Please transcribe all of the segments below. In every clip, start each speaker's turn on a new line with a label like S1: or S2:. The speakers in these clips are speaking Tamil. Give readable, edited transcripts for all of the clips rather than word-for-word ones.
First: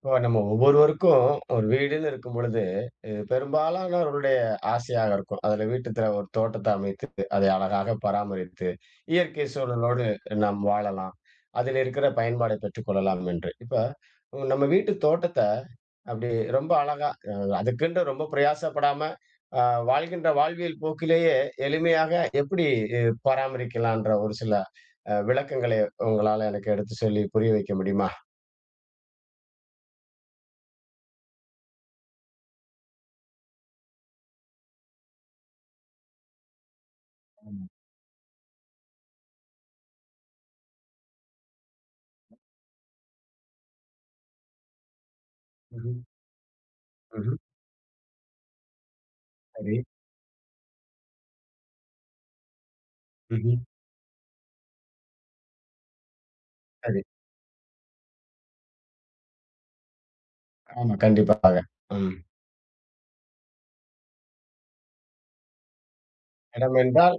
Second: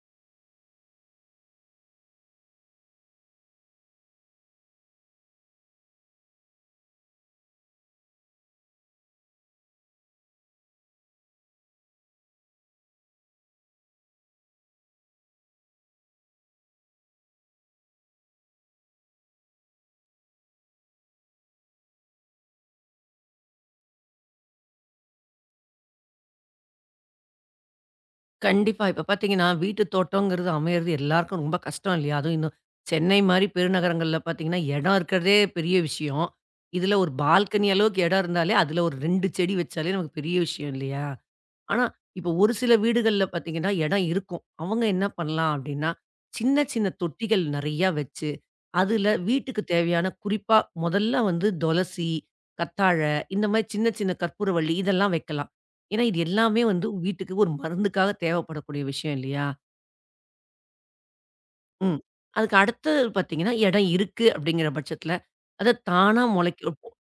S1: இப்போ நம்ம ஒவ்வொருவருக்கும் ஒரு வீடுன்னு இருக்கும் பொழுது, இது பெரும்பாலானவர்களுடைய ஆசையாக இருக்கும். அதுல வீட்டுல ஒரு தோட்டத்தை அமைத்து அதை அழகாக பராமரித்து இயற்கை சூழலோடு நாம் வாழலாம், அதில் இருக்கிற பயன்பாடை பெற்றுக்கொள்ளலாம் என்று. இப்ப நம்ம வீட்டு தோட்டத்தை அப்படி ரொம்ப அழகா, அதுக்குன்ற ரொம்ப பிரயாசப்படாம, வாழ்கின்ற வாழ்வியல் போக்கிலேயே எளிமையாக எப்படி பராமரிக்கலான்ற ஒரு சில விளக்கங்களை உங்களால எனக்கு எடுத்து சொல்லி புரிய வைக்க முடியுமா?
S2: கண்டிப்பா. இப்ப பார்த்தீங்கன்னா, வீட்டு தோட்டங்கிறது அமையறது எல்லாருக்கும் ரொம்ப கஷ்டம் இல்லையா? அதுவும் இன்னும் சென்னை மாரி பெருநகரங்கள்ல பார்த்தீங்கன்னா, இடம் இருக்கிறதே பெரிய விஷயம். இதுல ஒரு
S1: ஆமா.
S2: பால்கனி அளவுக்கு இடம் இருந்தாலே, அதுல ஒரு 2 செடி வச்சாலே நமக்கு பெரிய விஷயம் இல்லையா? ஆனா, இப்ப ஒரு சில வீடுகள்ல பார்த்தீங்கன்னா, இடம் இருக்கும். அவங்க என்ன பண்ணலாம் அப்படின்னா,
S1: ம்ஹும்.
S2: சின்ன சின்ன
S1: ம்ஹும்.
S2: தொட்டிகள் நெறையா வச்சு அதுல வீட்டுக்கு
S1: சரி.
S2: தேவையான குறிப்பா முதல்ல வந்து துளசி, கத்தாழ இந்த
S1: ம்ஹ்ம்.
S2: மாரி சின்ன சின்ன கற்பூரவள்ளி இதெல்லாம் வைக்கலாம். ஏன்னா, இது எல்லாமே வந்து
S1: சரி.
S2: வீட்டுக்கு ஒரு மருந்துக்காக தேவைப்படக்கூடிய விஷயம் இல்லையா?
S1: ஆமா, கண்டிப்பாக.
S2: ம்.
S1: ம்.
S2: அதுக்கு அடுத்தது பார்த்தீங்கன்னா, இடம் இருக்கு அப்படிங்கிற பட்சத்துல, அத தானா
S1: இடம்
S2: முளைக்க
S1: என்றால்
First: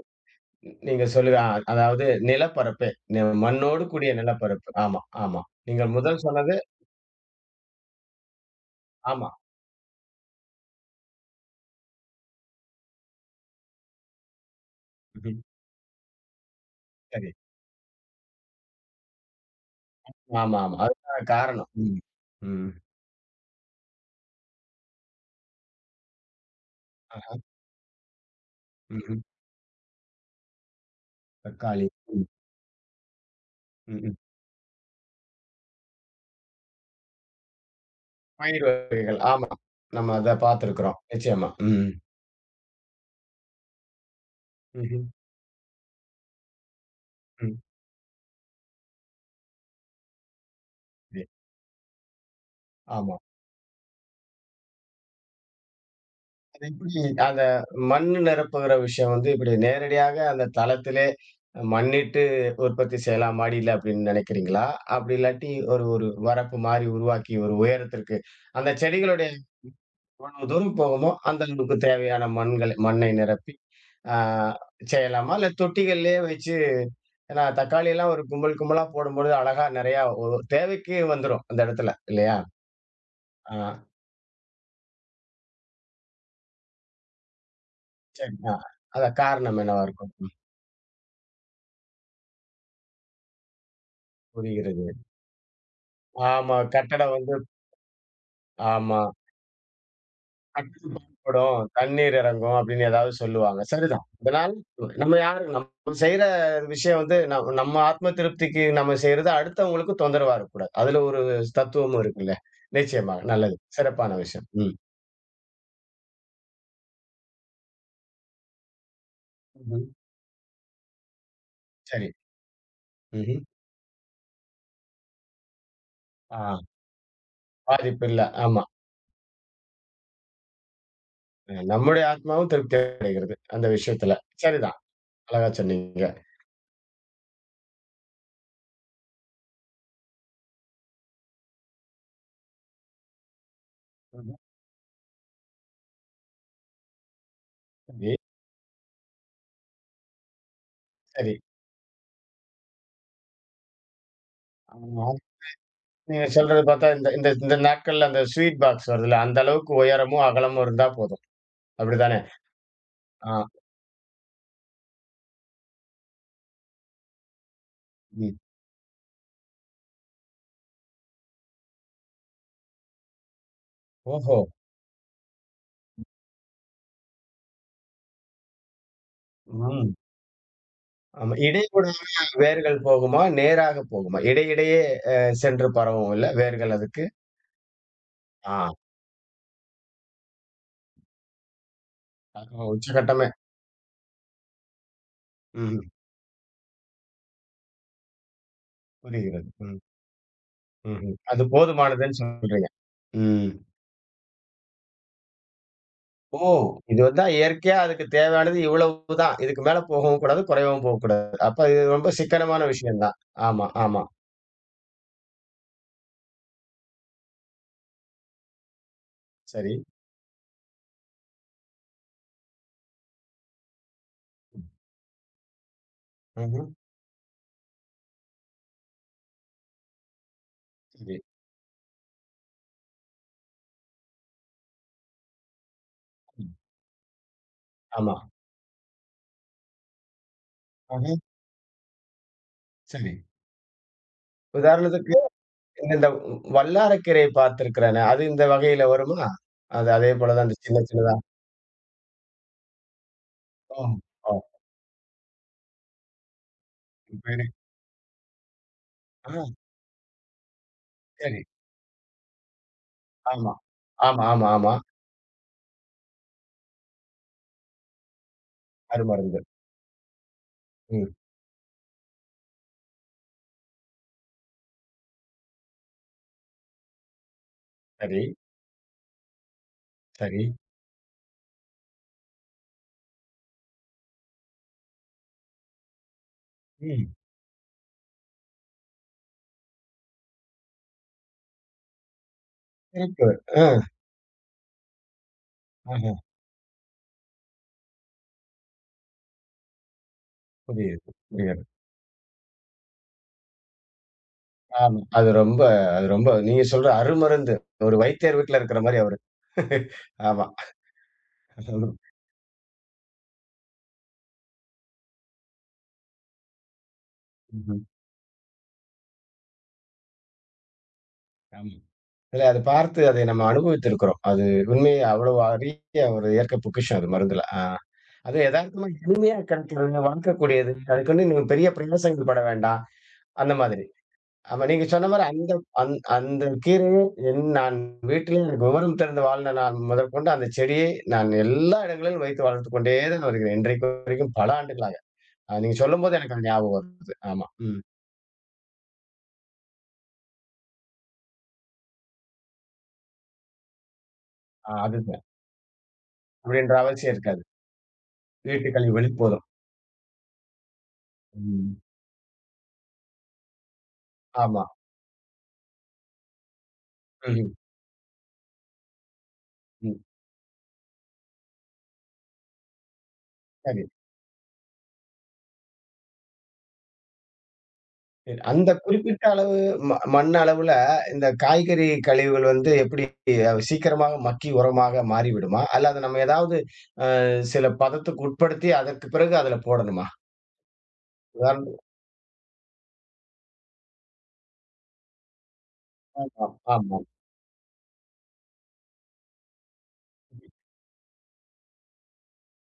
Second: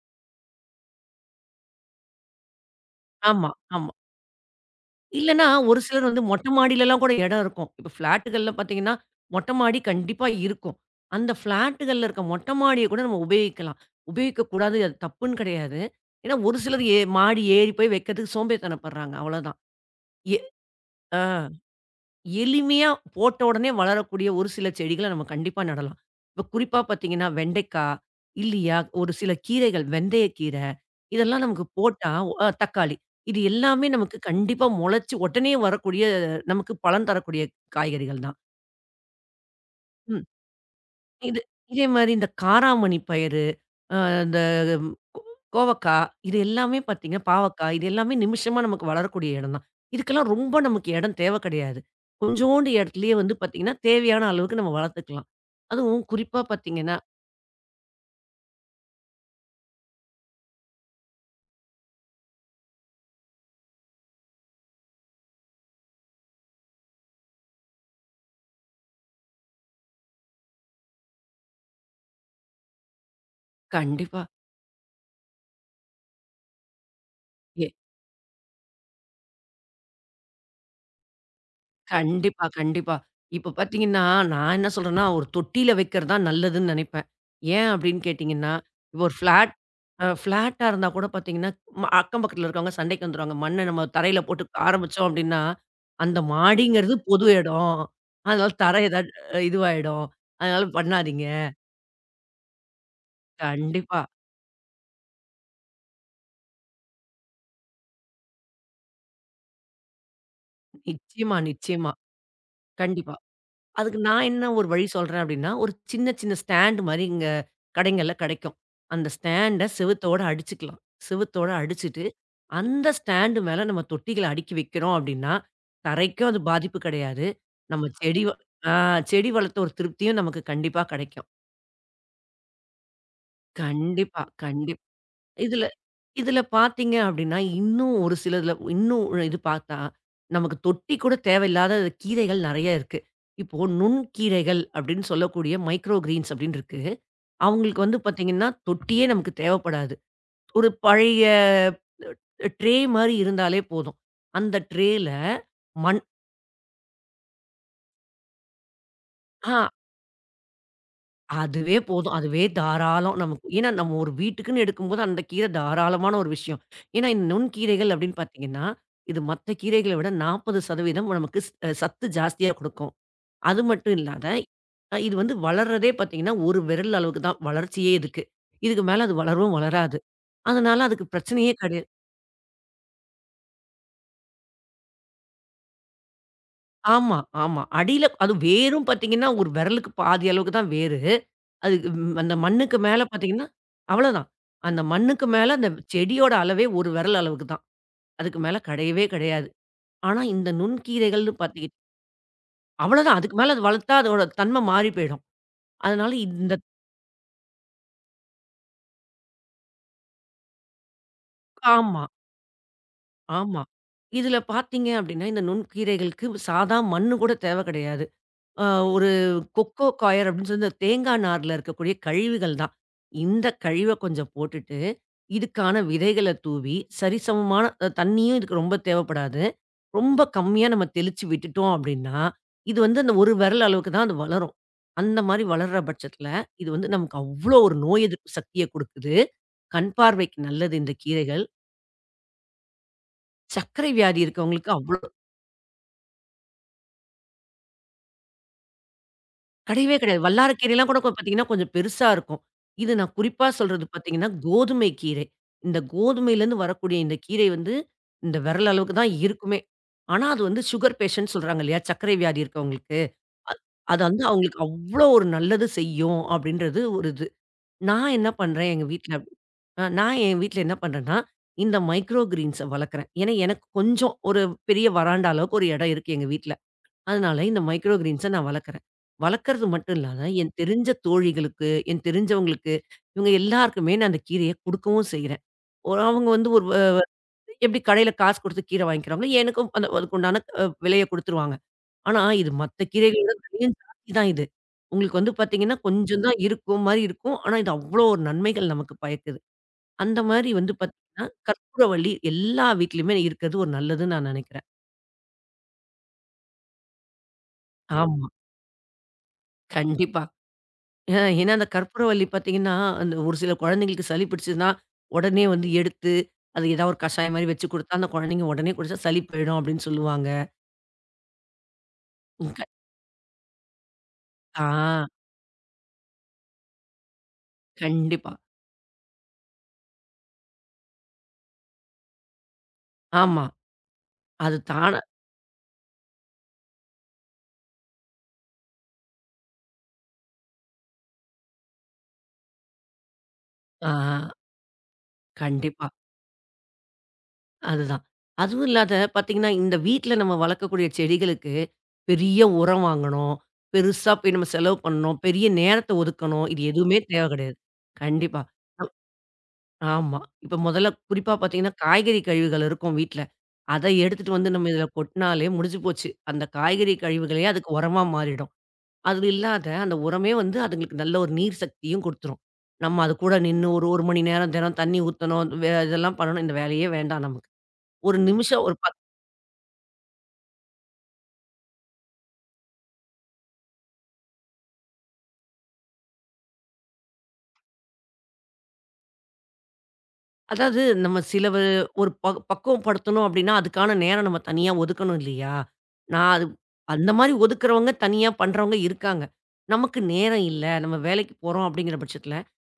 S1: நீங்க சொல்லு. அதாவது நிலப்பரப்பே. நி
S2: ஆமா,
S1: மண்ணோடு
S2: ஆமா.
S1: கூடிய நிலப்பரப்பு. ஆமா, ஆமா.
S2: இல்லன்னா, ஒரு
S1: நீங்கள்
S2: சிலர் வந்து
S1: முதல்
S2: மொட்டை
S1: சொன்னது.
S2: மாடிலலாம் கூட இடம் இருக்கும். இப்ப ஃப்ளாட்டுகள்ல பார்த்தீங்கன்னா,
S1: ஆமா.
S2: மொட்டை மாடி கண்டிப்பா இருக்கும். அந்த ஃப்ளாட்டுகள்ல இருக்க மொட்டை மாடிய கூட நம்ம உபயோகிக்கலாம். உபயோகிக்கக்கூடாது, அது
S1: ம்ஹ்ம்.
S2: தப்புன்னு கிடையாது. ஏன்னா, ஒரு சிலர் ஏ
S1: சரி.
S2: மாடி ஏறி போய் வைக்கிறதுக்கு சோம்பேறித்தனப்படுறாங்க. அவ்வளோதான். எ
S1: ஆமா, ஆமா.
S2: ஆ.
S1: அதுதான் காரணம். ம். ம்.
S2: எளிமையா போட்ட உடனே வளரக்கூடிய ஒரு சில செடிகள நம்ம கண்டிப்பா நடலாம். இப்ப குறிப்பா பார்த்தீங்கன்னா,
S1: ஆஹா.
S2: வெண்டைக்கா, இல்லியா ஒரு
S1: ம்ஹ்ம்.
S2: சில கீரைகள், வெந்தயக்கீர, இதெல்லாம் நமக்கு
S1: தக்காளி.
S2: போட்டா
S1: ம்.
S2: அ தக்காளி. இது எல்லாமே
S1: ம்ஹ்ம்.
S2: நமக்கு கண்டிப்பா முளைச்சு உடனே வரக்கூடிய, நமக்கு பலன் தரக்கூடிய காய்கறிகள் தான்.
S1: பயிர் வகைகள். ஆமா. நம்ம
S2: ம்.
S1: அத பார்த்திருக்கிறோம்.
S2: இது
S1: நிச்சயமா.
S2: இதே
S1: ம்.
S2: மாரி இந்த காராமணி பயறு, அ அந்த ம்,
S1: ம்ஹ்ம்.
S2: கோவக்கா, இது எல்லாமே பார்த்தீங்கன்னா
S1: ம்.
S2: பாவக்காய், இது எல்லாமே நிமிஷமா நமக்கு வளரக்கூடிய இடம் தான். இதுக்கெல்லாம் ரொம்ப நமக்கு இடம்
S1: சரி.
S2: தேவை கிடையாது. கொஞ்சோண்டு இடத்துலயே
S1: ஆமா.
S2: வந்து பார்த்தீங்கன்னா, தேவையான அளவுக்கு நம்ம வளர்த்துக்கலாம். அதுவும் குறிப்பா பார்த்தீங்கன்னா
S1: எப்படி அந்த மண் நிரப்புகிற விஷயம் வந்து இப்படி நேரடியாக அந்த தளத்திலே மண்ணிட்டு உற்பத்தி செய்யலாம் மாடியில அப்படின்னு நினைக்கிறீங்களா? அப்படி இல்லாட்டி ஒரு ஒரு வரப்பு மாரி உருவாக்கி ஒரு உயரத்திற்கு அந்த செடிகளுடைய எவ்வளவு தூரம் போகுமோ அந்த அளவுக்கு தேவையான மண்கள் மண்ணை நிரப்பி ஆ
S2: கண்டிப்பா.
S1: செய்யலாமா? இல்ல தொட்டிகள்லயே வச்சு ஏன்னா தக்காளி எல்லாம் ஒரு கும்பல் கும்பலா போடும்பொழுது அழகா நிறையா தேவைக்கு வந்துரும் அந்த இடத்துல இல்லையா?
S2: கண்டிப்பா, கண்டிப்பா. இப்ப
S1: ஆ.
S2: பார்த்தீங்கன்னா, நான் என்ன சொல்றேன்னா, ஒரு தொட்டியில வைக்கிறது தான் நல்லதுன்னு நெனைப்பேன். ஏன் அப்படின்னு
S1: சரி.
S2: கேட்டீங்கன்னா, இப்போ ஒரு
S1: அதான்
S2: ஃப்ளாட்
S1: காரணம் என்னவா
S2: அ
S1: இருக்கும்? ம்.
S2: ஃப்ளாட்டா இருந்தா கூட பார்த்தீங்கன்னா, ம அக்கம் பக்கத்துல இருக்கவங்க சண்டைக்கு வந்துருவாங்க. மண்ண நம்ம தரையில போட்டு
S1: புரிகிறது.
S2: ஆரம்பிச்சோம் அப்படின்னா, அந்த
S1: ஆமா.
S2: மாடிங்கிறது
S1: கட்டடம்
S2: பொது
S1: வந்து
S2: இடம். அதனால தரை
S1: ஆமா.
S2: ஏதாவது இதுவாயிடும். அதனால
S1: கட்டில்
S2: பண்ணாதீங்க.
S1: பாழ்படும், தண்ணீர் இறங்கும் அப்படின்னு ஏதாவது சொல்லுவாங்க.
S2: கண்டிப்பா.
S1: சரிதான். இதனால் நம்ம யாரு நம்ம செய்ற விஷயம் வந்து நம்ம ஆத்ம திருப்திக்கு நம்ம செய்றது அடுத்தவங்களுக்கு தொந்தரவா இருக்கக்கூடாது. அதுல ஒரு
S2: நிச்சயமா, நிச்சயமா.
S1: தத்துவமும் இருக்குல்ல.
S2: கண்டிப்பா.
S1: நிச்சயமாக. நல்லது.
S2: அதுக்கு
S1: சிறப்பான
S2: நான் என்ன
S1: விஷயம்.
S2: ஒரு
S1: ம்.
S2: வழி சொல்றேன் அப்டின்னா, ஒரு சின்ன சின்ன ஸ்டாண்ட் மாரி இங்க கடைங்கள்ல கெடைக்கும். அந்த ஸ்டாண்ட
S1: ம்ஹ்ம்.
S2: செவுத்தோட அடிச்சுக்கலாம். செவுத்தோட அடிச்சுட்டு,
S1: சரி.
S2: அந்த ஸ்டாண்டு
S1: ம்ஹ்ம்.
S2: மேல நம்ம தொட்டிகள அடுக்கி வைக்கிறோம் அப்டின்னா, தரைக்கும் அது
S1: ஆ.
S2: பாதிப்பு கெடையாது. நம்ம
S1: பாதிப்பு இல்ல.
S2: செடி வ
S1: ஆமா.
S2: ஆ செடி வளர்த்த ஒரு திருப்தியும் நமக்கு கண்டிப்பா கெடைக்கும்.
S1: நம்முடைய ஆத்மாவும் திருப்தி அடைகிறது அந்த விஷயத்துல.
S2: கண்டிப்பா,
S1: சரிதான்.
S2: கண்டிப்பா.
S1: அழகா
S2: இதுல
S1: சொன்னீங்க.
S2: இதுல பார்த்தீங்க அப்டின்னா, இன்னும் ஒரு சிலதுல இன்னும் இது பார்த்தா, நமக்கு தொட்டி கூட தேவையில்லாத கீரைகள் நெறைய இருக்கு. இப்போ
S1: ம்ஹ்ம்.
S2: நுண்கீரைகள் அப்டின்னு சொல்லக்கூடிய மைக்ரோ கிரீன்ஸ் அப்டின்னு இருக்கு. அவங்களுக்கு வந்து
S1: சரி.
S2: பார்த்தீங்கன்னா, தொட்டியே நமக்கு தேவைப்படாது. ஒரு பழைய
S1: சரி.
S2: ட்ரே மாரி இருந்தாலே போதும். அந்த
S1: ஆ.
S2: ட்ரேல மண்
S1: நீங்க சொல்றது பார்த்தா, இந்த இந்த இந்த நாட்கள்ல அந்த ஸ்வீட் பாக்ஸ் வருதுல்ல, அந்த
S2: ஆ
S1: அளவுக்கு உயரமும், அகலமும் இருந்தா போதும்.
S2: அதுவே போதும்.
S1: அப்படிதானே?
S2: அதுவே தாராளம்
S1: ஆ.
S2: நமக்கு. ஏன்னா நம்ம ஒரு வீட்டுக்குன்னு எடுக்கும்போது அந்த கீரை தாராளமான ஒரு விஷயம். ஏன்னா இந்த நுண்கீரைகள் அப்படின்னு
S1: ம்.
S2: பார்த்தீங்கன்னா, இது மத்த கீரைகள விட 40% நமக்கு ஸ் சத்து ஜாஸ்தியா குடுக்கும். அது மட்டும் இல்லாத,
S1: ஓஹோ!
S2: அ இது வந்து வளர்றதே பார்த்தீங்கன்னா, ஒரு விரல் அளவுக்கு தான் வளர்ச்சியே இதுக்கு. இதுக்கு மேல அது வளரவும்
S1: ம்.
S2: வளராது. அதனால அதுக்கு
S1: ஆமா.
S2: பிரச்சனையே கிடையாது.
S1: இடையூடாக வேர்கள் போகுமா? நேராக போகுமா? இடையிடையே அ சென்று பரவும் இல்ல, வேர்கள் அதுக்கு?
S2: ஆமா, ஆமா. அடியில அது
S1: ஆ.
S2: வேரும் பார்த்தீங்கன்னா, ஒரு விரலுக்கு பாதி அளவுக்கு தான் வேரு. அது ம் அந்த
S1: அ
S2: மண்ணுக்கு மேல
S1: உச்சகட்டமே.
S2: பார்த்தீங்கன்னா, அவ்வளோதான். அந்த மண்ணுக்கு மேல அந்த
S1: ம்.
S2: செடியோட அளவே ஒரு விரல் அளவுக்கு தான். அதுக்கு மேல கிடையவே கிடையாது.
S1: புரிகிறது. ம்.
S2: ஆனா, இந்த
S1: ம்ஹ்ம்.
S2: நுண்கீரைகள்னு
S1: அது
S2: பார்த்தீங்க
S1: போதுமானதுன்னு சொல்றீங்க.
S2: அவ்வளோதான். அதுக்கு
S1: ம்.
S2: மேல அது வளர்த்தா அதோட தன்மை மாறி போயிடும். அதனால
S1: ஓ!
S2: இந்த
S1: இது வந்தா இயற்கையா அதுக்கு தேவையானது இவ்வளவு தான். இதுக்கு மேல போகவும் கூடாது, குறையவும் போகக்கூடாது. அப்ப இது
S2: ஆமா,
S1: ரொம்ப சிக்கனமான விஷயம் தான்.
S2: ஆமா.
S1: ஆமா, ஆமா.
S2: இதில பார்த்தீங்க அப்டின்னா, இந்த நுண்கீரைகளுக்கு சாதா மண்ணு கூட தேவை கிடையாது. அ ஒரு
S1: சரி.
S2: கொக்கோ காயர் அப்படின்னு சொல்லி இந்த தேங்காய் நார்ல இருக்கக்கூடிய கழிவுகள் தான். இந்த கழிவ கொஞ்சம் போட்டுட்டு, இதுக்கான விதைகள
S1: ம்ஹ்ம்.
S2: தூவி சரிசமமான அ தண்ணியும் இதுக்கு ரொம்ப தேவைப்படாது. ரொம்ப கம்மியா நம்ம
S1: சரி.
S2: தெளிச்சு விட்டுட்டோம் அப்படின்னா, இது வந்து அந்த ஒரு விரல் அளவுக்கு தான் அது வளரும். அந்த மாரி வளர்ற பட்சத்தில,
S1: ம்.
S2: இது வந்து நமக்கு அவ்ளோ ஒரு நோய்
S1: ஆமா.
S2: எதிர்ப்பு சக்திய குடுக்குது. கண் பார்வைக்கு நல்லது இந்த
S1: ஆஹா,
S2: கீரைகள்.
S1: சரி.
S2: சர்க்கரை வியாதி இருக்கவங்களுக்கு அவ்ளோ
S1: உதாரணத்துக்கு இந்த வல்லாரக்கீரை பார்த்திருக்கிறேனே, அது இந்த வகையில வருமா? அது
S2: கிடையவே
S1: அதே
S2: கிடையாது.
S1: போல தான் அந்த சின்ன
S2: வல்லாரக்கீரைலாம் கூட கொ
S1: சின்னதா.
S2: பார்த்தீங்கன்னா, கொஞ்சம் பெருசா இருக்கும். இது நான் குறிப்பா
S1: ஓ!
S2: சொல்றது பார்த்தீங்கன்னா,
S1: ஓ!
S2: கோதுமை கீரை. இந்த கோதுமையிலேருந்து வரக்கூடிய இந்த
S1: இப்ப
S2: கீரை
S1: எனக்கு
S2: வந்து, இந்த விரல் அளவுக்கு தான்
S1: ஆ.
S2: இருக்குமே! ஆனா, அது வந்து சுகர் பேஷண்ட்
S1: சரி.
S2: சொல்றாங்க இல்லயா! சர்க்கரை வியாதி இருக்கவங்களுக்கு.
S1: ஆமா.
S2: அது வந்து
S1: ஆமா, ஆமா,
S2: அவங்களுக்கு
S1: ஆமா.
S2: அவ்ளோ ஒரு நல்லது செய்யும் அப்பிடின்றது ஒரு இது. நான் என்ன பண்றேன் எங்க வீட்ல
S1: அருமருந்து.
S2: அ நான் என் வீட்ல என்ன
S1: ம்.
S2: பண்றேன்னா, இந்த மைக்ரோ கிரீன்ஸ வளர்க்கிறேன். ஏன்னா, எனக்கு கொஞ்சம் ஒரு பெரிய வராண்டா அளவுக்கு ஒரு இடம் இருக்கு எங்க வீட்ல. அதனால இந்த மைக்ரோ
S1: சரி,
S2: கிரீன்ஸ நான் வளர்க்குறேன். வளர்க்கறது மட்டும் இல்லாத,
S1: சரி.
S2: என் தெரிஞ்ச தோழிகளுக்கு, என் தெரிஞ்சவங்களுக்கு, இவங்க எல்லாருக்குமே நான் அந்த கீரைய குடுக்கவும் செய்றேன். ஒரு அவங்க வந்து ஒரு வ
S1: ம்.
S2: எப்படி கடையில காசு குடுத்து கீரை வாங்கிக்கிறாங்களோ, எனக்கும் அந்த அதுக்குண்டான அ விலைய குடுத்துருவாங்க. ஆனா இது மத்த கீரைகள
S1: இருக்கு.
S2: விட
S1: அ.
S2: விலையும் ஜாஸ்தி தான் இது. உங்களுக்கு வந்து பார்த்தீங்கன்னா,
S1: ஆஹா.
S2: கொஞ்சம் தான் இருக்கும் மாரி இருக்கும். ஆனா இது அவ்வளோ ஒரு நன்மைகள் நமக்கு பயக்குது. அந்த மாரி வந்து
S1: புரியுது,
S2: பார்த்தீங்கன்னா,
S1: புரியுது.
S2: கற்பூரவள்ளி எல்லா வீட்லயுமே இருக்கிறது ஒரு நல்லதுன்னு நான் நெனைக்கிறேன்.
S1: ஆமா. அது ரொம்ப, அது ரொம்ப நீங்க சொல்ற அருமருந்து. ஒரு
S2: ஆமா.
S1: வைத்தியர் வீட்ல இருக்கிற மாரி அவரு.
S2: கண்டிப்பா.
S1: ஆமா.
S2: அ ஏன்னா அந்த கற்பூரவள்ளி பார்த்தீங்கன்னா, அந்த ஒரு சில குழந்தைங்களுக்கு சளி பிடிச்சதுன்னா, உடனே வந்து எடுத்து, அது ஏதாவது ஒரு கஷாயம் மாரி வச்சு
S1: ம்ஹ்ம்.
S2: குடுத்தா, அந்த குழந்தைங்க உடனே குடிச்சா சளி போயிடும் அப்படின்னு சொல்லுவாங்க.
S1: ஆமா. இல்ல
S2: ம்
S1: அத
S2: க
S1: பார்த்து அதை நம்ம அனுபவித்திருக்கிறோம். அது
S2: ஆ
S1: உண்மையே அவ்வளவு அரிய ஒரு இயற்கை பொக்கிஷம் அது மருந்துல. ஆ.
S2: கண்டிப்பா.
S1: அது எதார்த்தமா எளிமையா கிடைக்கிறது, வாங்கக்கூடியது. அதுக்குன்னு நீங்க பெரிய பிரயாசங்கள் பட வேண்டாம்.
S2: ஆமா.
S1: அந்த மாதிரி.
S2: அது
S1: ஆமா, நீங்க
S2: தானா
S1: சொன்ன மாரி அந்த அந்த கீரையே நான் வீட்டிலே எனக்கு விவரம் தெரிந்து வாழ்ந்த நான் முதற்கொண்டு அந்த செடியை நான் எல்லா இடங்களிலும் வைத்து வளர்த்துக் கொண்டே தான் வருகிறேன். இன்றைக்கு
S2: ஆ
S1: வரைக்கும் பல ஆண்டுகளாக. நீங்க
S2: கண்டிப்பா.
S1: சொல்லும்போது எனக்கு அது ஞாபகம் வருது. ஆமா. ம்.
S2: அதுதான். அதுவும் இல்லாத பார்த்தீங்கன்னா, இந்த வீட்ல நம்ம வளர்க்கக்கூடிய செடிகளுக்கு பெரிய உரம் வாங்கணும். பெருசா போய் நம்ம செலவு பண்ணணும்.
S1: அதுதான்.
S2: பெரிய நேரத்த ஒதுக்கணும். இது
S1: அப்படின்ற
S2: எதுவுமே
S1: அவசியம்
S2: தேவை
S1: இருக்காது.
S2: கிடையாது. கண்டிப்பா.
S1: வீட்டுகளின் வெளிப்போதும்.
S2: ஆமா. இப்ப முதல்ல குறிப்பா பார்த்தீங்கன்னா,
S1: ம்.
S2: காய்கறி கழிவுகள் இருக்கும் வீட்ல. அத எடுத்துட்டு வந்து
S1: ஆமா.
S2: நம்ம இதில கொட்னாலே முடிஞ்சு போச்சு. அந்த காய்கறி கழிவுகளே
S1: ம்ஹ்ம்.
S2: அதுக்கு உரமா மாறிடும். அது இல்லாத அந்த
S1: ம்.
S2: உரமே வந்து அதுங்களுக்கு நல்ல ஒரு நீர் சக்தியும் குடுத்துரும். நம்ம அது கூட நின்னு
S1: சரி.
S2: ஒரு 1 மணி நேரம் தினம் தண்ணி ஊத்தணும். வே இதெல்லாம் பண்ணணும். இந்த வேலையே வேண்டாம் நமக்கு. ஒரு நிமிஷம்
S1: அந்த
S2: ஒரு
S1: குறிப்பிட்ட அளவு மண் அளவுல இந்த காய்கறி கழிவுகள் வந்து எப்படி சீக்கிரமாக மக்கி உரமாக மாறிவிடுமா? அல்ல அத நம்ம ஏதாவது அ சில பதத்துக்கு உட்படுத்தி அதற்கு பிறகு அதில போடணுமா?
S2: அதாவது நம்ம சில வ
S1: உதாரணத்துக்கு.
S2: ஒரு ப பக்குவம் படுத்தணும் அப்படின்னா, அதுக்கான நேரம் நம்ம தனியா ஒதுக்கணும் இல்லையா? நான் அது
S1: ஆமாம், ஆமாம்.
S2: அந்த மாரி ஒதுக்குறவங்க, தனியா பண்றவங்க இருக்காங்க. நமக்கு நேரம் இல்ல. நம்ம வேலைக்கு போறோம் அப்படிங்கிற பட்சத்தில,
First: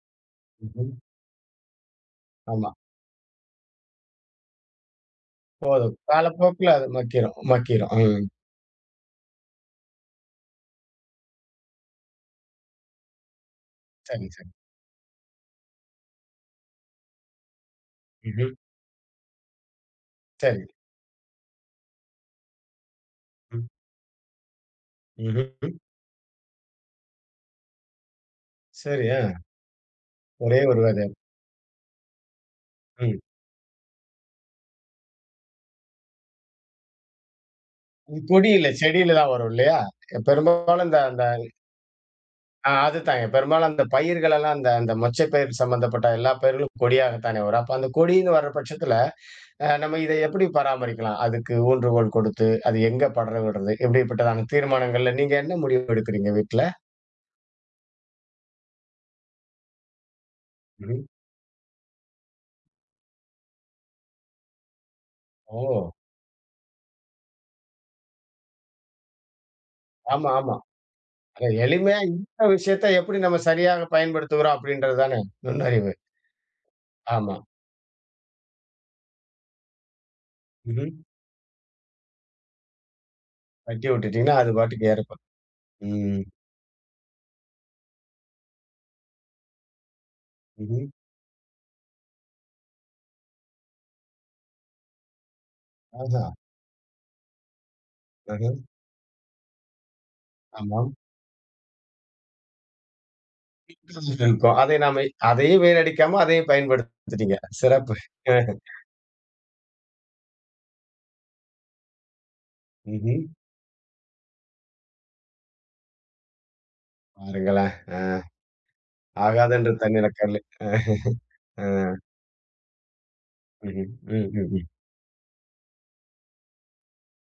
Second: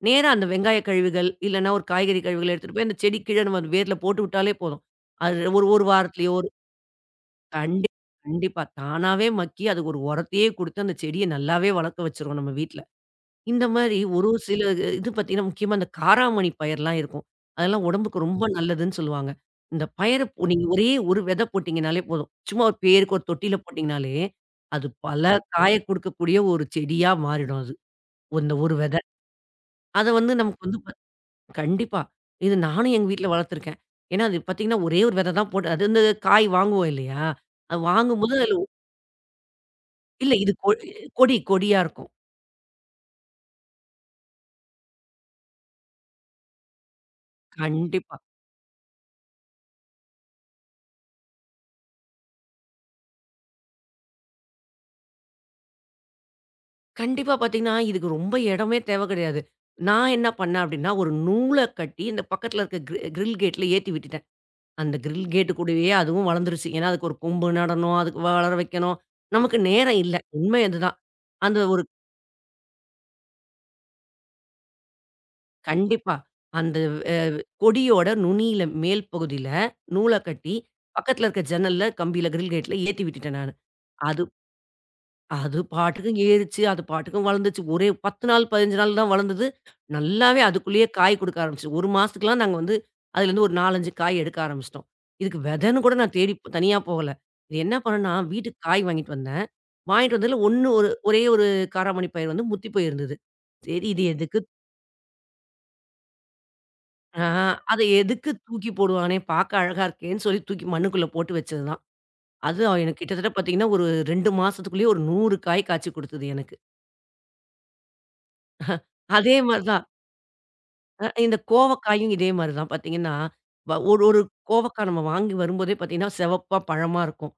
S2: நேரா அந்த வெங்காய
S1: ம்ஹ்ம்.
S2: கழிவுகள், இல்லன்னா ஒரு காய்கறி கழிவுகள
S1: ஆமா.
S2: எடுத்துட்டு போய் அந்த செடி கீழ நம்ம வேர்ல போட்டு விட்டாலே போதும். அது ஒரு ஒரு வாரத்திலயோ ஒரு
S1: காலப்போக்குல அது மக்கிரும்,
S2: கண்டிப்
S1: மக்கிரும். ம்.
S2: கண்டிப்பா. தானாவே மக்கி அதுக்கு ஒரு உரத்தையே குடுத்து அந்த செடிய நல்லாவே வளர்க்க வச்சுரும் நம்ம வீட்ல. இந்த மாரி
S1: சரி,
S2: ஒரு
S1: சரி.
S2: சில இது பார்த்தீங்கன்னா, முக்கியமா இந்த காராமணி பயர்லாம் இருக்கும். அதெல்லாம் உடம்புக்கு ரொம்ப
S1: ம்ஹ்ம்.
S2: நல்லதுன்னு சொல்லுவாங்க. இந்த பயர
S1: சரி.
S2: நீங்க ஒரே ஒரு விதை போட்டீங்கனாலே போதும். சும்மா ஒரு பேருக்கு ஒரு தொட்டியில
S1: ம்.
S2: போட்டீங்கனாலே, அது பல
S1: ம்ஹ்ம்.
S2: காய குடுக்கக்கூடிய ஒரு செடியா மாறிடும் அது. இந்த ஒரு விதை.
S1: சரி. ஆ.
S2: அத வந்து
S1: ஒரே
S2: நமக்கு வந்து
S1: ஒரு வித.
S2: பாத் கண்டிப்பா. இது நானும் எங்க
S1: ம்.
S2: வீட்ல வளர்த்துருக்கேன். ஏன்னா, அது பார்த்தீங்கன்னா, ஒரே ஒரு விதை தான் போட்டு அது வந்து காய் வாங்குவோம் இல்லையா? அது
S1: இது
S2: வாங்கும்போது அதில
S1: கொடியில, செடியில தான் வரும் இல்லையா?
S2: இல்ல இது கொ
S1: பெரும்பாலும் இந்த அந்த
S2: கொடி கொடியா இருக்கும்.
S1: ஆ அதுதாங்க. பெரும்பாலும் அந்த பயிர்கள் எல்லாம் அந்த அந்த மொச்சை பயிர் சம்பந்தப்பட்ட எல்லா பயிர்களும் கொடியாகத்தானே வரும். அப்ப அந்த
S2: கண்டிப்பா.
S1: கொடின்னு வர்ற பட்சத்துல, நம்ம இதை எப்படி பராமரிக்கலாம்? அதுக்கு ஊன்றுகோல் கொடுத்து, அது எங்க படர விடுறது? எப்படிப்பட்டதான தீர்மானங்கள்ல நீங்க என்ன முடிவு எடுக்கிறீங்க வீட்ல?
S2: கண்டிப்பா பார்த்தீங்கன்னா, இதுக்கு ரொம்ப இடமே தேவை கிடையாது. நான் என்ன பண்ணேன் அப்படின்னா,
S1: ம்.
S2: ஒரு நூல கட்டி இந்த பக்கத்துல இருக்க கிரி கிரில் கேட்ல ஏத்தி விட்டுட்டேன். அந்த கிரில் கேட் கூடயே
S1: ஓ!
S2: அதுவும் வளர்ந்துருச்சு. ஏன்னா, அதுக்கு ஒரு கொம்பு நடணும், அதுக்கு வளர வைக்கணும். நமக்கு நேரம் இல்ல.
S1: ஆமா, ஆமா.
S2: உண்மை அதுதான்.
S1: அத
S2: அந்த ஒரு
S1: எளிமையா இருக்கிற விஷயத்த எப்படி நம்ம சரியாக பயன்படுத்துகிறோம் அப்படின்றது தானே நுண்ணறிவு.
S2: கண்டிப்பா. அந்த அ
S1: ஆமா.
S2: கொடியோட நுனியில மேல் பகுதியில நூல கட்டி,
S1: ம்ஹ்ம்.
S2: பக்கத்துல இருக்க ஜன்னல்ல, கம்பியில கிரில் கேட்ல ஏத்தி விட்டுட்டேன் நானு.
S1: கட்டி
S2: அது
S1: விட்டுட்டீங்கன்னா, அது பாட்டுக்கு ஏறப்போது.
S2: அது பாட்டுக்கும்
S1: ம்.
S2: ஏறுச்சு. அது பாட்டுக்கும் வளர்ந்துச்சு. ஒரே 10 நாள், 15 நாள் தான் வளர்ந்தது. நல்லாவே
S1: ம்ஹ்ம்.
S2: அதுக்குள்ளேயே காய் குடுக்க ஆரம்பிச்சுது. 1 மாசத்துக்குலாம் நாங்க வந்து அதுலேருந்து ஒரு 4, 5 காய் எடுக்க ஆரம்பிச்சுட்டோம். இதுக்கு வெதைன்னு கூட நான் தேடி
S1: அதான்.
S2: போ- தனியா போகல. இது என்ன பண்ணேன்னா,
S1: அஹ.
S2: வீட்டுக்கு காய் வாங்கிட்டு வந்தேன். வாங்கிட்டு வந்ததுல 1
S1: ஆமா.
S2: ஒரு ஒரே 1 காராமணி பயிர் வந்து முத்தி போயிருந்தது. சரி இது எதுக்கு
S1: இருக்கும். அதை நாம அதையும் வீணடிக்காம அதையும்
S2: ஆ
S1: பயன்படுத்திட்டீங்க.
S2: அத
S1: சிறப்பு.
S2: எதுக்கு தூக்கி போடுவானே, பார்க்க அழகா இருக்கேன்னு சொல்லி தூக்கி மண்ணுக்குள்ள போட்டு வச்சது தான். அது எனக்கு
S1: ம்ஹ்ம்.
S2: கிட்டத்தட்ட பார்த்தீங்கன்னா, ஒரு 2 மாசத்துக்குள்ளேயே ஒரு 100 காய் காய்ச்சி குடுத்தது எனக்கு.
S1: பாருங்களேன். அ
S2: அதே மாரி
S1: ஆகாதென்று
S2: தான்
S1: தண்ணீர கல்லில் அ.
S2: அ இந்த கோவக்காயும் இதே மாரி தான் பார்த்தீங்கன்னா, வ
S1: ம்ஹ்ம்.
S2: ஒரு ஒரு
S1: ம், ம், ம்.
S2: கோவக்கா நம்ம வாங்கி வரும்போதே பார்த்தீங்கன்னா, சிவப்பா பழமா இருக்கும்.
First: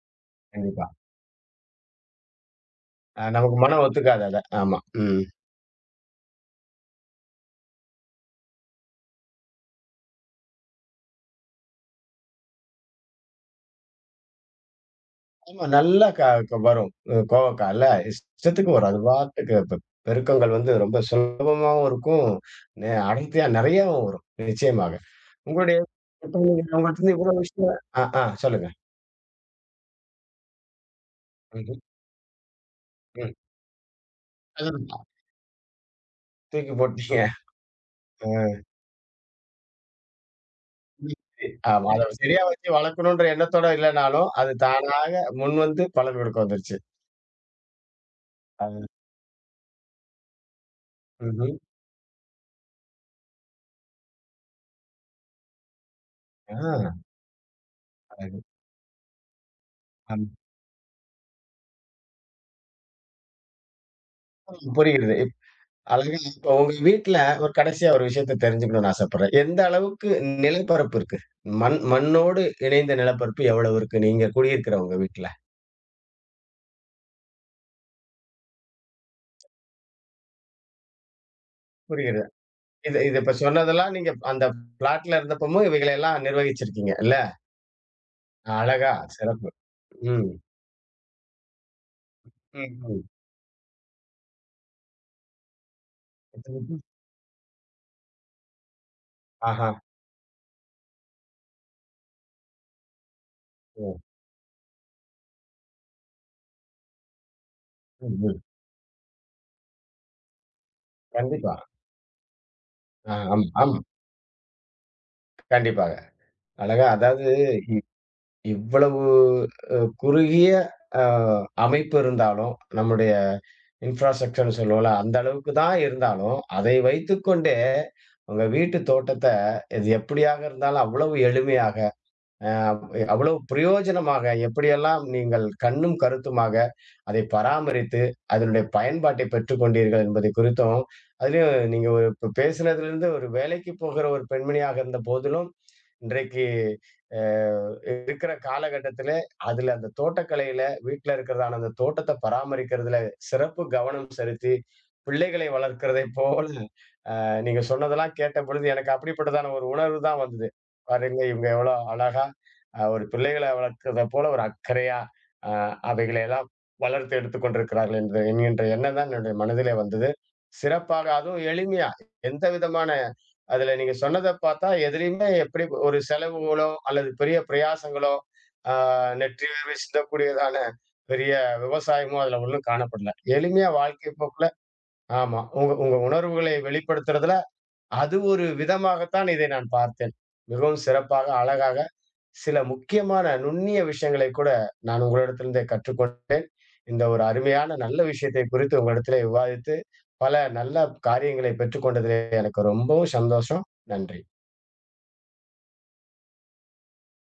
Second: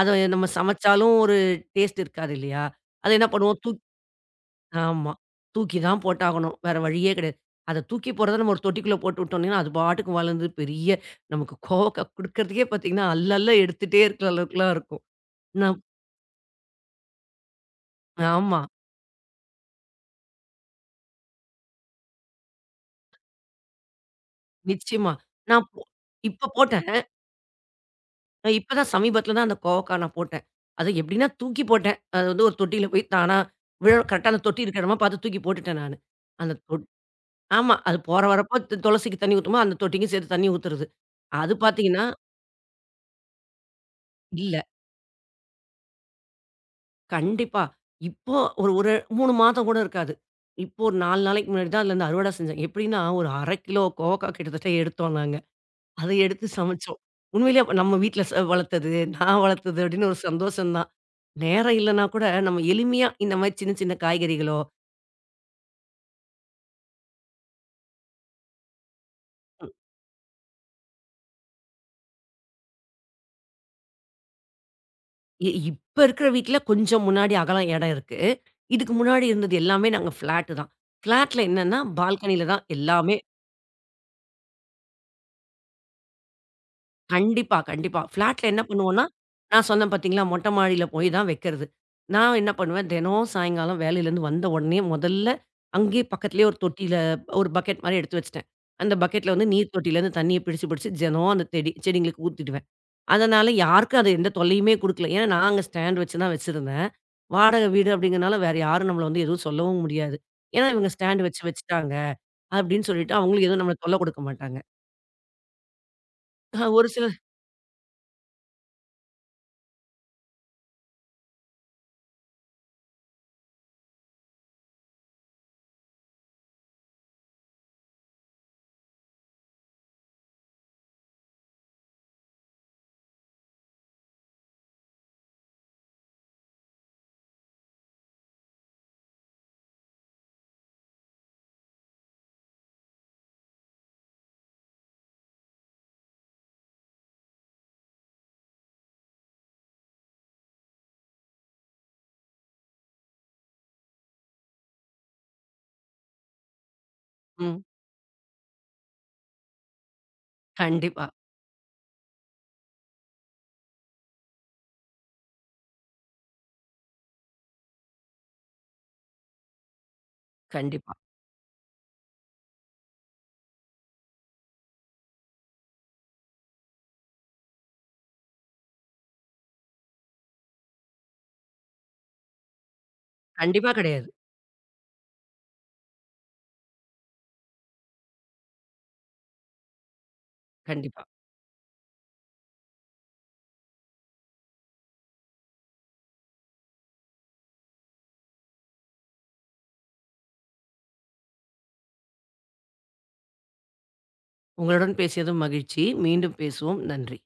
S2: அத நம்ம
S1: கண்டிப்பா.
S2: சமைச்சாலும் ஒரு டேஸ்ட் இருக்காது இல்லையா? அத என்ன
S1: நமக்கு
S2: பண்ணுவோம்
S1: மனம்
S2: தூக்
S1: ஒத்துக்காது அத. ஆமா.
S2: ஆமா.
S1: ம்.
S2: தூக்கி தான் போட்டாகணும். வேற வழியே கிடையாது. அத தூக்கி போடுறத நம்ம ஒரு தொட்டிக்குள்ள போட்டு விட்டோம்னா, அது பாட்டுக்கு வளர்ந்து பெரிய நமக்கு கோவக்கா குடுக்கறதுக்கே பார்த்தீங்கன்னா, அல்ல அல்ல எடுத்துட்டே இருக்கிற அளவுக்குலாம் இருக்கும்.
S1: ஆமா
S2: நான்
S1: நல்லா க க வரும். கோவக்கால்ல
S2: ஆமா.
S1: இஷ்டத்துக்கு வரும். அது பாட்டுக்கு பெருக்கங்கள் வந்து ரொம்ப சுலபமாவும் இருக்கும். அடர்த்தியா நெறையாவும் வரும். நிச்சயமாக.
S2: நிச்சயமா. நான்
S1: உங்களுடைய
S2: போ
S1: இப்ப
S2: இப்ப
S1: நீங்க
S2: போட்டேன்.
S1: உங்கள்ட்ட இருந்து இவ்வளவு விஷயம் அ, ஆ
S2: அ
S1: சொல்லுங்க.
S2: இப்ப தான் சமீபத்தில தான் அந்த கோவக்கா நான் போட்டேன். அது எப்படின்னா தூக்கி
S1: ம்ஹ்ம்.
S2: போட்டேன். அது வந்து ஒரு தொட்டியில போய்
S1: ம்.
S2: தானா விழ கரெக்ட்டா அந்த தொட்டி இருக்கிற இடமா
S1: அதுதான்.
S2: பார்த்து தூக்கி போட்டுட்டேன் நானு. அந்த
S1: தூக்கி
S2: தொட்
S1: போட்டீங்க.
S2: ஆமா. அது போற
S1: அ.
S2: வரப்போ து துளசிக்கு தண்ணி ஊத்துமா, அந்த தொட்டிக்கும் சேர்த்து தண்ணி ஊத்துறது. அது
S1: ஆமா.
S2: பார்த்தீங்கன்னா
S1: அத சரியா வச்சு வளர்க்கணுன்ற எண்ணத்தோட இல்லனாலும், அது
S2: இல்ல.
S1: தானாக முன்வந்து பலன் கொடுக்க வந்துருச்சு.
S2: கண்டிப்பா. இப்போ ஒரு ஒரு 3 மாதம் கூட இருக்காது. இப்போ ஒரு 4 நாளைக்கு
S1: ம்ஹ்ம்.
S2: முன்னாடி தான் அதுலருந்து அறுவடை செஞ்சேன். எப்படின்னா ஒரு 1/2 கிலோ கோவக்கா கிட்டத்தட்ட எடுத்தோம் நாங்க. அத எடுத்து
S1: ஆ
S2: சமைச்சோம். உண்மையிலேயே அப்ப நம்ம வீட்ல ச
S1: அழகு.
S2: வளர்த்தது, நான் வளர்த்தது அப்படின்னு ஒரு
S1: அம்
S2: சந்தோஷம் தான். நேரம் இல்லன்னா கூட நம்ம எளிமையா இந்த மாரி சின்ன சின்ன காய்கறிகளோ,
S1: புரிகிறது. அழகா இப்ப உங்க வீட்ல ஒரு கடைசியா ஒரு விஷயத்த தெரிஞ்சுக்கணும்னு ஆசைப்படுறேன். எந்த
S2: ம்.
S1: அளவுக்கு நிலப்பரப்பு இருக்கு? மண்ணோடு இணைந்த நிலப்பரப்பு எவ்வளவு இருக்கு? நீங்க குடியிருக்கிற உங்க வீட்ல?
S2: இ இப்ப இருக்கிற வீட்ல கொஞ்சம் முன்னாடி அகலம் இடம் இருக்கு. இதுக்கு முன்னாடி இருந்தது எல்லாமே நாங்க ஃப்ளாட்டு தான். ஃப்ளாட்ல என்னன்னா,
S1: புரிகிறது.
S2: பால்கனியில தான்
S1: இது
S2: எல்லாமே
S1: இது இப்ப சொன்னதெல்லாம் நீங்க அந்த பிளாட்ல இருந்தப்பமும் இவைகளெல்லாம் நிர்வகிச்சிருக்கீங்க இல்ல?
S2: கண்டிப்பா, கண்டிப்பா. ஃப்ளாட்ல என்ன
S1: அழகா,
S2: பண்ணுவோம்னா,
S1: சிறப்பு.
S2: நான் சொன்னேன் பார்த்தீங்களா,
S1: ம்.
S2: மொட்டை மாடியில போய் தான் வைக்கிறது. நான் என்ன பண்ணுவேன்,
S1: ம்ஹ்ம்.
S2: தினம் சாயங்காலம் வேலையிலேருந்து வந்த உடனே முதல்ல அங்கேயே பக்கத்திலேயே ஒரு தொட்டியில ஒரு பக்கெட் மாரி எடுத்து வச்சுட்டேன். அந்த பக்கெட்ல வந்து
S1: ஆஹா.
S2: நீர் தொட்டியிலேருந்து தண்ணிய பிடிச்சு பிடிச்சு தினம் அந்த செடி செடிங்களுக்கு ஊத்திடுவேன். அதனால
S1: ம்.
S2: யாருக்கும் அது எந்த தொல்லையுமே குடுக்கல. ஏன்னா நாங்க ஸ்டாண்ட் வச்சு தான் வச்சிருந்தேன். வாடகை வீடு
S1: ம்.
S2: அப்படிங்கிறனால
S1: ம்.
S2: வேற யாரும் நம்மள வந்து எதுவும் சொல்லவும் முடியாது. ஏன்னா இவங்க ஸ்டாண்ட் வச்சு
S1: கண்டிப்பா.
S2: வச்சுட்டாங்க அப்படின்னு
S1: ஆ,
S2: சொல்லிட்டு
S1: ஆமா,
S2: அவங்களும் எதுவும் நம்மள
S1: ஆமா.
S2: தொல்ல குடுக்க மாட்டாங்க.
S1: கண்டிப்பாக. அழகா,
S2: ஒரு சில
S1: அதாவது இ இவ்வளவு குறுகிய அ அமைப்பு இருந்தாலும், நம்முடைய இன்ஃப்ராஸ்ட்ரக்சர்ன்னு சொல்லுவோம்ல, அந்த அளவுக்கு தான் இருந்தாலும், அதை வைத்துக்கொண்டே உங்க வீட்டு தோட்டத்த, இது எப்படியாக இருந்தாலும் அவ்வளவு எளிமையாக அ அவ்வளவு பிரயோஜனமாக எப்படியெல்லாம் நீங்கள் கண்ணும் கருத்துமாக அதை பராமரித்து, அதனுடைய பயன்பாட்டை பெற்றுக் கொண்டீர்கள் என்பதை குறித்தும், அதிலயும் நீங்க ஒரு இப்ப பேசினதிலிருந்து ஒரு வேலைக்கு போகிற ஒரு பெண்மணியாக இருந்த போதிலும், இன்றைக்கு அ இருக்கிற காலகட்டத்திலே, அதில அந்த தோட்டக்கலையில வீட்ல இருக்கிறதான அந்த தோட்டத்த பராமரிக்கிறதுல சிறப்பு கவனம் செலுத்தி, பிள்ளைகளை வளர்க்கிறதைப் போல நீங்க
S2: ம்.
S1: சொன்னதெல்லாம் கேட்ட பொழுது எனக்கு அப்படிப்பட்டதான ஒரு உணர்வு தான் வந்தது.
S2: கண்டிப்பா,
S1: பாருங்க இவங்க எவ்வளோ அழகா ஒரு பிள்ளைகள வளர்க்கிறத போல ஒரு அக்கறையா அ அவைகளை எல்லாம் வளர்த்து எடுத்துக் கொண்டிருக்கிறார்கள் என்ற என்கின்ற எண்ணம் தான் என்னுடைய மனதிலே வந்தது.
S2: கண்டிப்பா.
S1: சிறப்பாக அதுவும் எளிமையா எந்த விதமான அதில நீங்க சொன்னத பார்த்தா எதுலயுமே எப்படி ஒரு செலவுகளோ அல்லது பெரிய பிரயாசங்களோ அ நெற்றி வேர்வை சிந்தக்கூடியதான பெரிய விவசாயமும் அதில ஒண்ணும் காணப்படல. எளிமையா
S2: கண்டிப்பா கிடையாது.
S1: வாழ்க்கை போக்குல ஆமா. உங்க உங்க உணர்வுகளை வெளிப்படுத்துறதுல அது ஒரு விதமாகத்தான் இதை நான் பார்த்தேன். மிகவும்
S2: கண்டிப்பா.
S1: சிறப்பாக, அழகாக சில முக்கியமான நுண்ணிய விஷயங்களை கூட நான் உங்களிடத்திலிருந்தே கற்றுக்கொண்டேன். இந்த ஒரு அருமையான நல்ல விஷயத்தை குறித்து உங்களிடத்திலே விவாதித்து, பல நல்ல காரியங்களை பெற்றுக்கொண்டதிலே எனக்கு ரொம்பவும் சந்தோஷம். நன்றி.
S2: உங்களுடன் பேசியதும் மகிழ்ச்சி. மீண்டும் பேசுவோம். நன்றி.